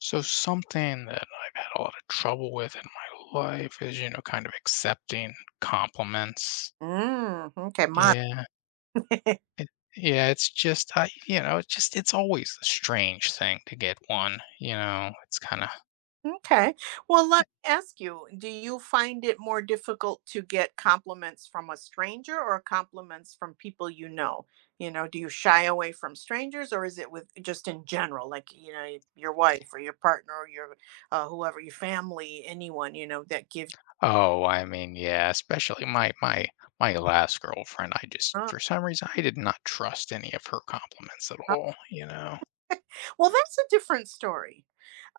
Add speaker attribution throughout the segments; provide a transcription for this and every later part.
Speaker 1: So something that I've had a lot of trouble with in my life is, you know, kind of accepting compliments.
Speaker 2: Mm, okay, mine.
Speaker 1: Yeah. It, yeah, it's just I, you know, it's just it's always a strange thing to get one, It's kind of
Speaker 2: Okay. Well, let me ask you, do you find it more difficult to get compliments from a stranger or compliments from people you know? You know, do you shy away from strangers or is it with just in general, like, you know, your wife or your partner or your whoever, your family, anyone, you know, that gives
Speaker 1: oh, I mean, yeah, especially my last girlfriend, I just
Speaker 2: you, "Oh,
Speaker 1: for some reason I did not trust any of her compliments at all, you know.
Speaker 2: well, that's a different story.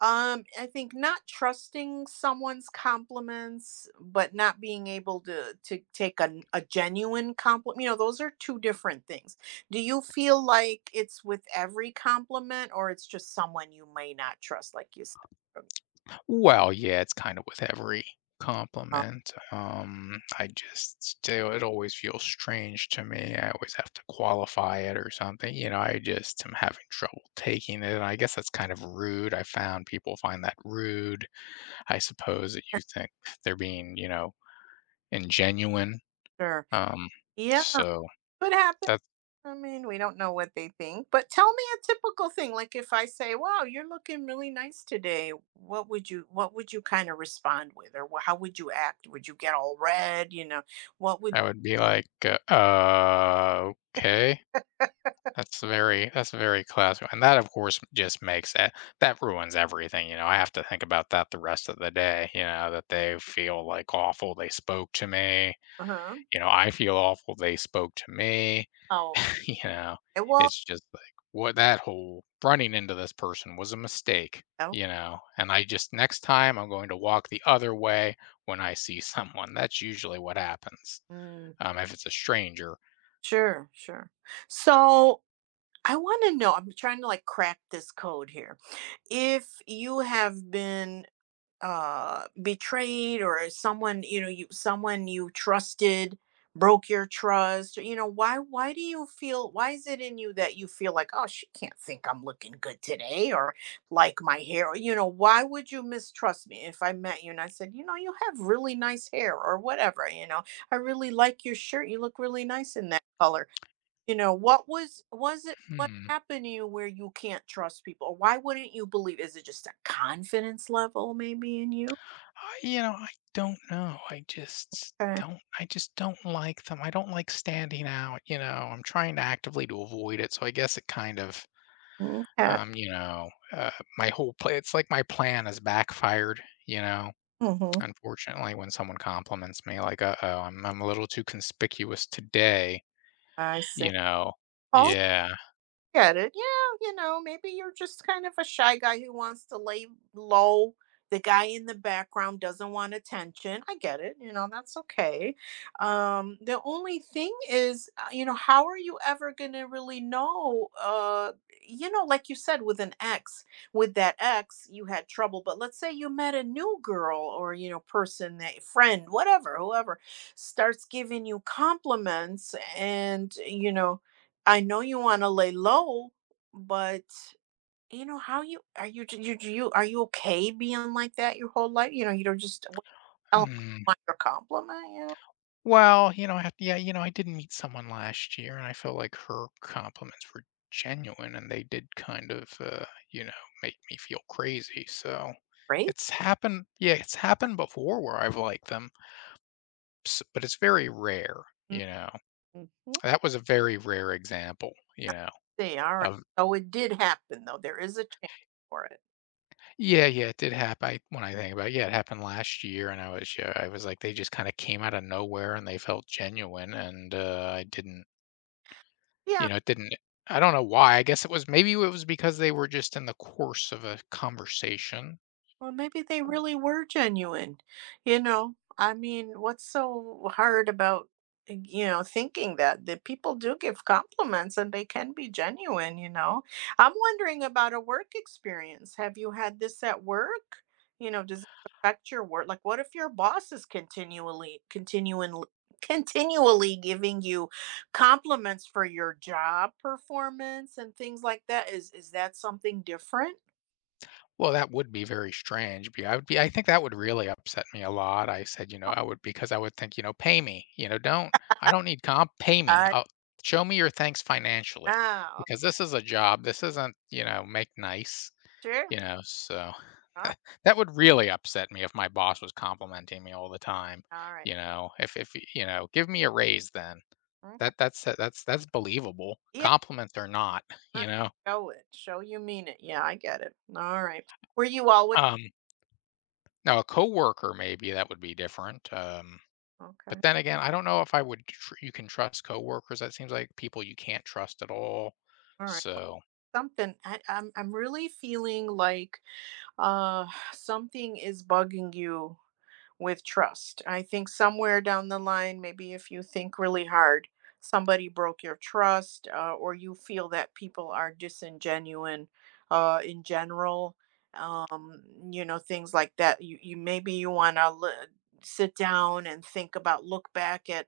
Speaker 2: I think not trusting someone's compliments, but not being able to take a genuine compliment, you know, those are two different things. Do you feel like it's with every compliment or it's just someone you may not trust, like you said?
Speaker 1: Well, yeah, it's kind of with every
Speaker 2: Oh,
Speaker 1: compliment. I just still, it always feels strange to me. I always have to qualify it or something. You know, I just am having trouble taking it. And I guess that's kind of rude. I found people find that rude. I suppose that you think they're being, you know, ingenuine.
Speaker 2: sure.
Speaker 1: Um,
Speaker 2: Yeah,
Speaker 1: so
Speaker 2: could happen.
Speaker 1: that
Speaker 2: I mean, we don't know what they think, but tell me a typical thing. Like if I say, "Wow, you're looking really nice today," what would you kind of respond with, or how would you act? Would you get all red? You know, what would?
Speaker 1: I would be like, okay. That's very classic, and that, of course, just makes it that ruins everything, you know. I have to think about that the rest of the day, you know, that they feel, like, awful they spoke to me,
Speaker 2: Uh huh.
Speaker 1: you know, I feel awful they spoke to me,
Speaker 2: Oh,
Speaker 1: you know,
Speaker 2: okay, well,
Speaker 1: it's just like, what that whole running into this person was a mistake,
Speaker 2: oh,
Speaker 1: you know, and I just next time, I'm going to walk the other way when I see someone, that's usually what happens,
Speaker 2: mm,
Speaker 1: if it's a stranger.
Speaker 2: sure, sure. So I want to know. I'm trying to like crack this code here. If you have been betrayed or someone you know, you someone you trusted broke your trust. You know, why do you feel, why is it in you that you feel like, oh, she can't think I'm looking good today, or like my hair? Or, you know, why would you mistrust me if I met you and I said, you know, you have really nice hair or whatever. You know, I really like your shirt, you look really nice in that color. You know, what was it what
Speaker 1: Hmm.
Speaker 2: happened to you where you can't trust people? Or why wouldn't you believe? Is it just a confidence level maybe in you?
Speaker 1: I don't know. I just
Speaker 2: Okay.
Speaker 1: don't I just don't like them. I don't like standing out, you know. I'm trying to actively to avoid it, so I guess it kind of
Speaker 2: Okay.
Speaker 1: um, you know, uh, my whole play it's like my plan has backfired, you know.
Speaker 2: Mhm.
Speaker 1: Unfortunately, when someone compliments me like, "Uh-oh, I'm a little too conspicuous today,"
Speaker 2: I see.
Speaker 1: you know. Yeah.
Speaker 2: Get it. Yeah, you know, maybe you're just kind of a shy guy who wants to lay low. The guy in the background doesn't want attention. I get it. You know, that's okay. The only thing is, you know, how are you ever going to really know? You know, like you said, with an ex, with that ex, you had trouble. But let's say you met a new girl or, you know, person, that friend, whatever, whoever starts giving you compliments and, you know, I know you want to lay low, but, you know, how you are. You okay being like that your whole life? You know, you don't just, "Well, I
Speaker 1: Mm.
Speaker 2: want your compliment." You know,
Speaker 1: Well, you know, I have to, yeah, you know, I did meet someone last year, and I felt like her compliments were genuine, and they did kind of, you know, make me feel crazy. So
Speaker 2: great.
Speaker 1: it's happened. Yeah, it's happened before where I've liked them, but it's very rare. You know,
Speaker 2: Mhm.
Speaker 1: that was a very rare example. You know,
Speaker 2: See, all right.
Speaker 1: of
Speaker 2: So it did happen though. There is a chance for it.
Speaker 1: yeah, yeah, it did happen. I, when I think about it, yeah, it happened last year, and I was, yeah, I was like, they just kind of came out of nowhere, and they felt genuine, and I didn't You
Speaker 2: Yeah.
Speaker 1: know, it didn't I don't know why, I guess it was maybe it was because they were just in the course of a conversation.
Speaker 2: Well, maybe they really were genuine. You know, I mean, what's so hard about, you know, thinking that people do give compliments and they can be genuine, you know? I'm wondering about a work experience. Have you had this at work? You know, does it affect your work? Like, what if your boss is continually giving you compliments for your job performance and things like that? Is that something different?
Speaker 1: Well, that would be very strange, be I would be I think that would really upset me a lot, I said, you know, I would because I would think, you know, "Pay me," you know, don't need pay me,
Speaker 2: I
Speaker 1: I'll show me your thanks financially,
Speaker 2: know.
Speaker 1: because this is a job, this isn't, you know, make nice,"
Speaker 2: Sure.
Speaker 1: you know, so
Speaker 2: Oh,
Speaker 1: that would really upset me if my boss was complimenting me all the time,
Speaker 2: all right.
Speaker 1: you know, if, you know, "Give me a raise then."
Speaker 2: Okay.
Speaker 1: That's believable,
Speaker 2: Yeah.
Speaker 1: compliments are not,
Speaker 2: Right.
Speaker 1: you know?
Speaker 2: Show it. Show you mean it. Yeah, I get it. All right. Were you always
Speaker 1: Um, now a coworker, maybe that would be different, but
Speaker 2: okay?
Speaker 1: then again, I don't know if I would tr you can trust coworkers, that seems like people you can't trust at all,
Speaker 2: All right.
Speaker 1: so,
Speaker 2: Something. I, I'm. I'm really feeling like uh something is bugging you with trust. I think somewhere down the line, maybe if you think really hard, somebody broke your trust, or you feel that people are disingenuine, in general, um, you know, things like that. You maybe you want to sit down and think about, look back at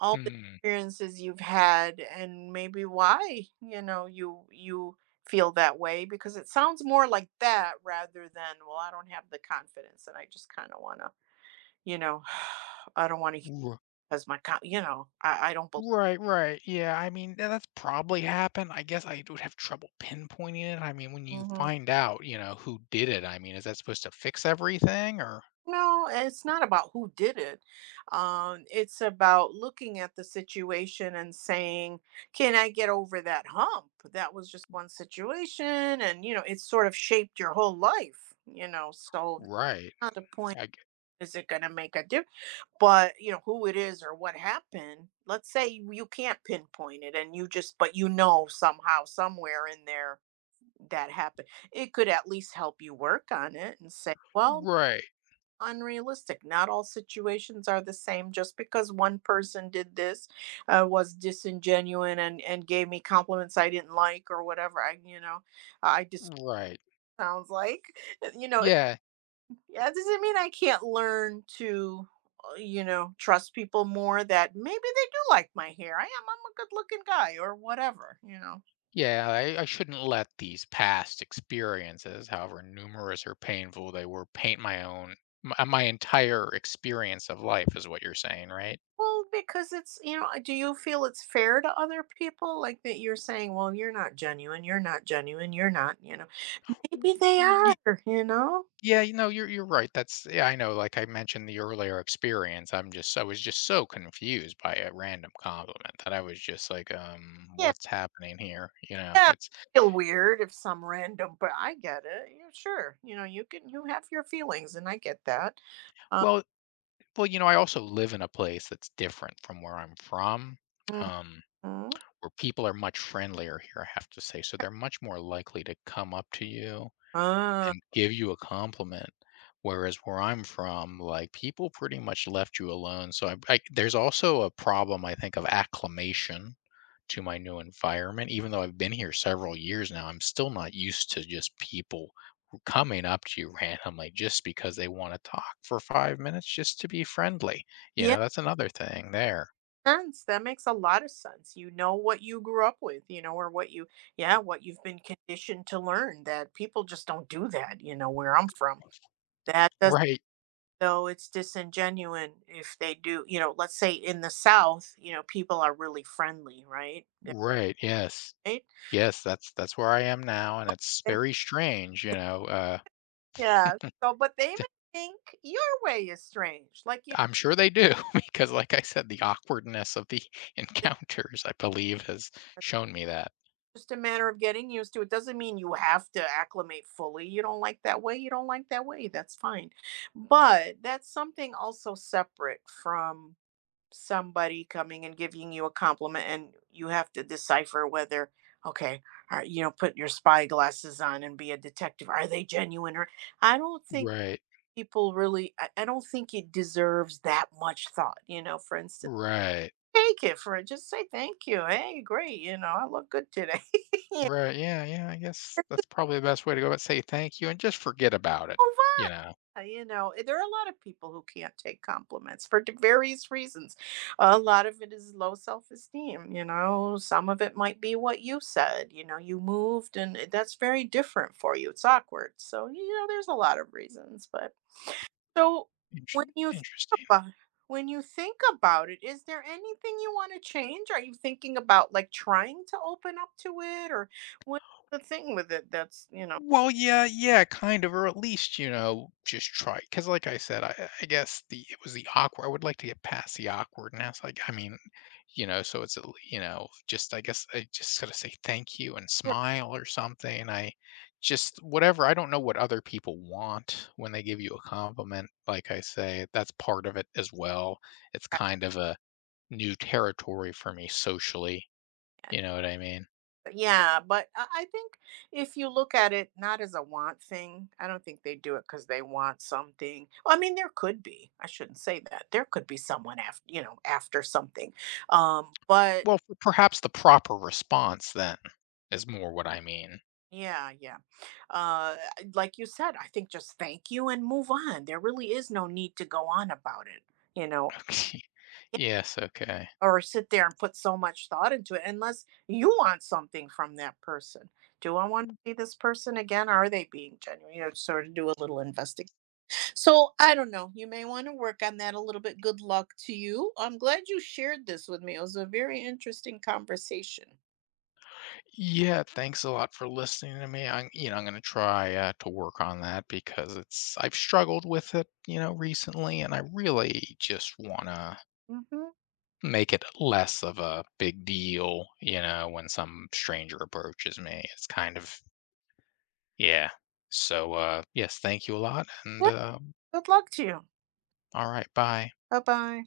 Speaker 2: all the
Speaker 1: hmm.
Speaker 2: experiences you've had, and maybe why, you know, you feel that way. Because it sounds more like that rather than, well, I don't have the confidence and I just kind of want to, you know, I don't want to hear
Speaker 1: R
Speaker 2: because my, you know, I don't believe.
Speaker 1: right, right, yeah, I mean, that's probably happened, I guess I would have trouble pinpointing it, I mean, when you
Speaker 2: Hmm.
Speaker 1: find out, you know, who did it, I mean, is that supposed to fix everything or
Speaker 2: No, it's not about who did it. It's about looking at the situation and saying, can I get over that hump? That was just one situation. And, you know, it's sort of shaped your whole life, you know. So
Speaker 1: right,
Speaker 2: that's not the point.
Speaker 1: I g
Speaker 2: Is it going to make a difference? But, you know, who it is or what happened, let's say you can't pinpoint it and you just, but you know somehow, somewhere in there that happen. It could at least help you work on it and say, well,
Speaker 1: right,
Speaker 2: unrealistic. Not all situations are the same. Just because one person did this, was disingenuous and gave me compliments I didn't like or whatever. I, you know, I just
Speaker 1: right,
Speaker 2: sounds like, you know, it,
Speaker 1: yeah.
Speaker 2: yeah, doesn't mean I can't learn to, you know, trust people more, that maybe they do like my hair. I am, I'm a good looking guy or whatever, you know.
Speaker 1: Yeah, I shouldn't let these past experiences, however numerous or painful they were, paint my own, my entire experience of life, is what you're saying, right?
Speaker 2: Well, because it's, you know, do you feel it's fair to other people? Like that you're saying, well, you're not genuine, you're not genuine, you're not, you know. Maybe they are,
Speaker 1: Y-
Speaker 2: you know?
Speaker 1: Yeah, you know, you're right. That's yeah, I know. Like I mentioned the earlier experience, I was just so confused by a random compliment that I was just like,
Speaker 2: Yeah.
Speaker 1: what's happening here? You know,
Speaker 2: Yeah.
Speaker 1: it's
Speaker 2: I feel weird if some random, but I get it. Yeah, sure. You know, you can, you have your feelings and I get that. Um
Speaker 1: well, well, you know, I also live in a place that's different from where I'm from. Um,
Speaker 2: mhm.
Speaker 1: where people are much friendlier here, I have to say. So they're much more likely to come up to you
Speaker 2: uh,
Speaker 1: and give you a compliment. Whereas where I'm from, like people pretty much left you alone. So there's also a problem, I think, of acclimation to my new environment. Even though I've been here several years now, I'm still not used to just people who coming up to you randomly just because they want to talk for 5 minutes just to be friendly. You
Speaker 2: yeah,
Speaker 1: know, that's another thing there.
Speaker 2: sense. That makes a lot of sense. You know what you grew up with, you know, or what you, yeah, what you've been conditioned to learn, that people just don't do that, you know, where I'm from. That
Speaker 1: Right.
Speaker 2: though, it's disingenuine if they do, you know. Let's say in the south, you know, people are really friendly, right?
Speaker 1: Right. Yes.
Speaker 2: Right.
Speaker 1: Yes, that's where I am now, and it's
Speaker 2: Eh,
Speaker 1: very strange, you know,
Speaker 2: yeah, so, but they may think your way is strange, like you.
Speaker 1: I'm sure they do because like I said, the awkwardness of the
Speaker 2: It's
Speaker 1: encounters, I believe, has shown me that.
Speaker 2: just a matter of getting used to it. Doesn't mean you have to acclimate fully. You don't like that way, you don't like that way, that's fine. But that's something also separate from somebody coming and giving you a compliment and you have to decipher whether, okay, all right, you know, put your spy glasses on and be a detective, are they genuine or, I don't think
Speaker 1: Right.
Speaker 2: people really, I don't think it deserves that much thought, you know. For instance,
Speaker 1: Right.
Speaker 2: take it for it, just say thank you. Hey, great, you know, I look good today. You.
Speaker 1: Right, yeah, yeah, I guess that's probably the best way to go, but say thank you and just forget about it,
Speaker 2: Oh,
Speaker 1: you
Speaker 2: fun.
Speaker 1: know?
Speaker 2: You know, there are a lot of people who can't take compliments for various reasons. A lot of it is low self esteem. You know, some of it might be what you said. You know, you moved, and that's very different for you. It's awkward. So, you know, there's a lot of reasons. But so, when
Speaker 1: Intere
Speaker 2: you think
Speaker 1: interesting.
Speaker 2: about when you think about it, is there anything you want to change? Are you thinking about like trying to open up to it, or what's the thing with it that's, you know?
Speaker 1: Well, yeah, yeah, kind of, or at least, you know, just try. Because, like I said, I guess the it was the awkward. I would like to get past the awkwardness. Like, I mean, you know, so you know, just I guess I just gotta say thank you and smile or something. I just whatever. I don't know what other people want when they give you a compliment. Like I say, that's part of it as well. It's kind of a new territory for me socially. You know what I mean?
Speaker 2: Yeah, but I think if you look at it not as a want thing, I don't think they do it because they want something. Well, I mean, there could be. I shouldn't say that. There could be someone after, you know, after something. But
Speaker 1: Well, for perhaps the proper response then, is more what I mean.
Speaker 2: yeah, yeah. Uh, like you said, I think just thank you and move on. There really is no need to go on about it. You know.
Speaker 1: Okay. Yes, okay.
Speaker 2: Or sit there and put so much thought into it unless you want something from that person. Do I want to see this person again? Are they being genuine? You know, sort of do a little investigation. So I don't know. You may want to work on that a little bit. Good luck to you. I'm glad you shared this with me. It was a very interesting conversation.
Speaker 1: Yeah, thanks a lot for listening to me. I'm you know, I'm gonna try, to work on that because it's I've struggled with it, you know, recently, and I really just wanna
Speaker 2: Hmm.
Speaker 1: make it less of a big deal, you know, when some stranger approaches me. It's kind of yeah. So, yes, thank you a lot, and,
Speaker 2: Yeah, good luck to you.
Speaker 1: alright, bye.
Speaker 2: Bye bye.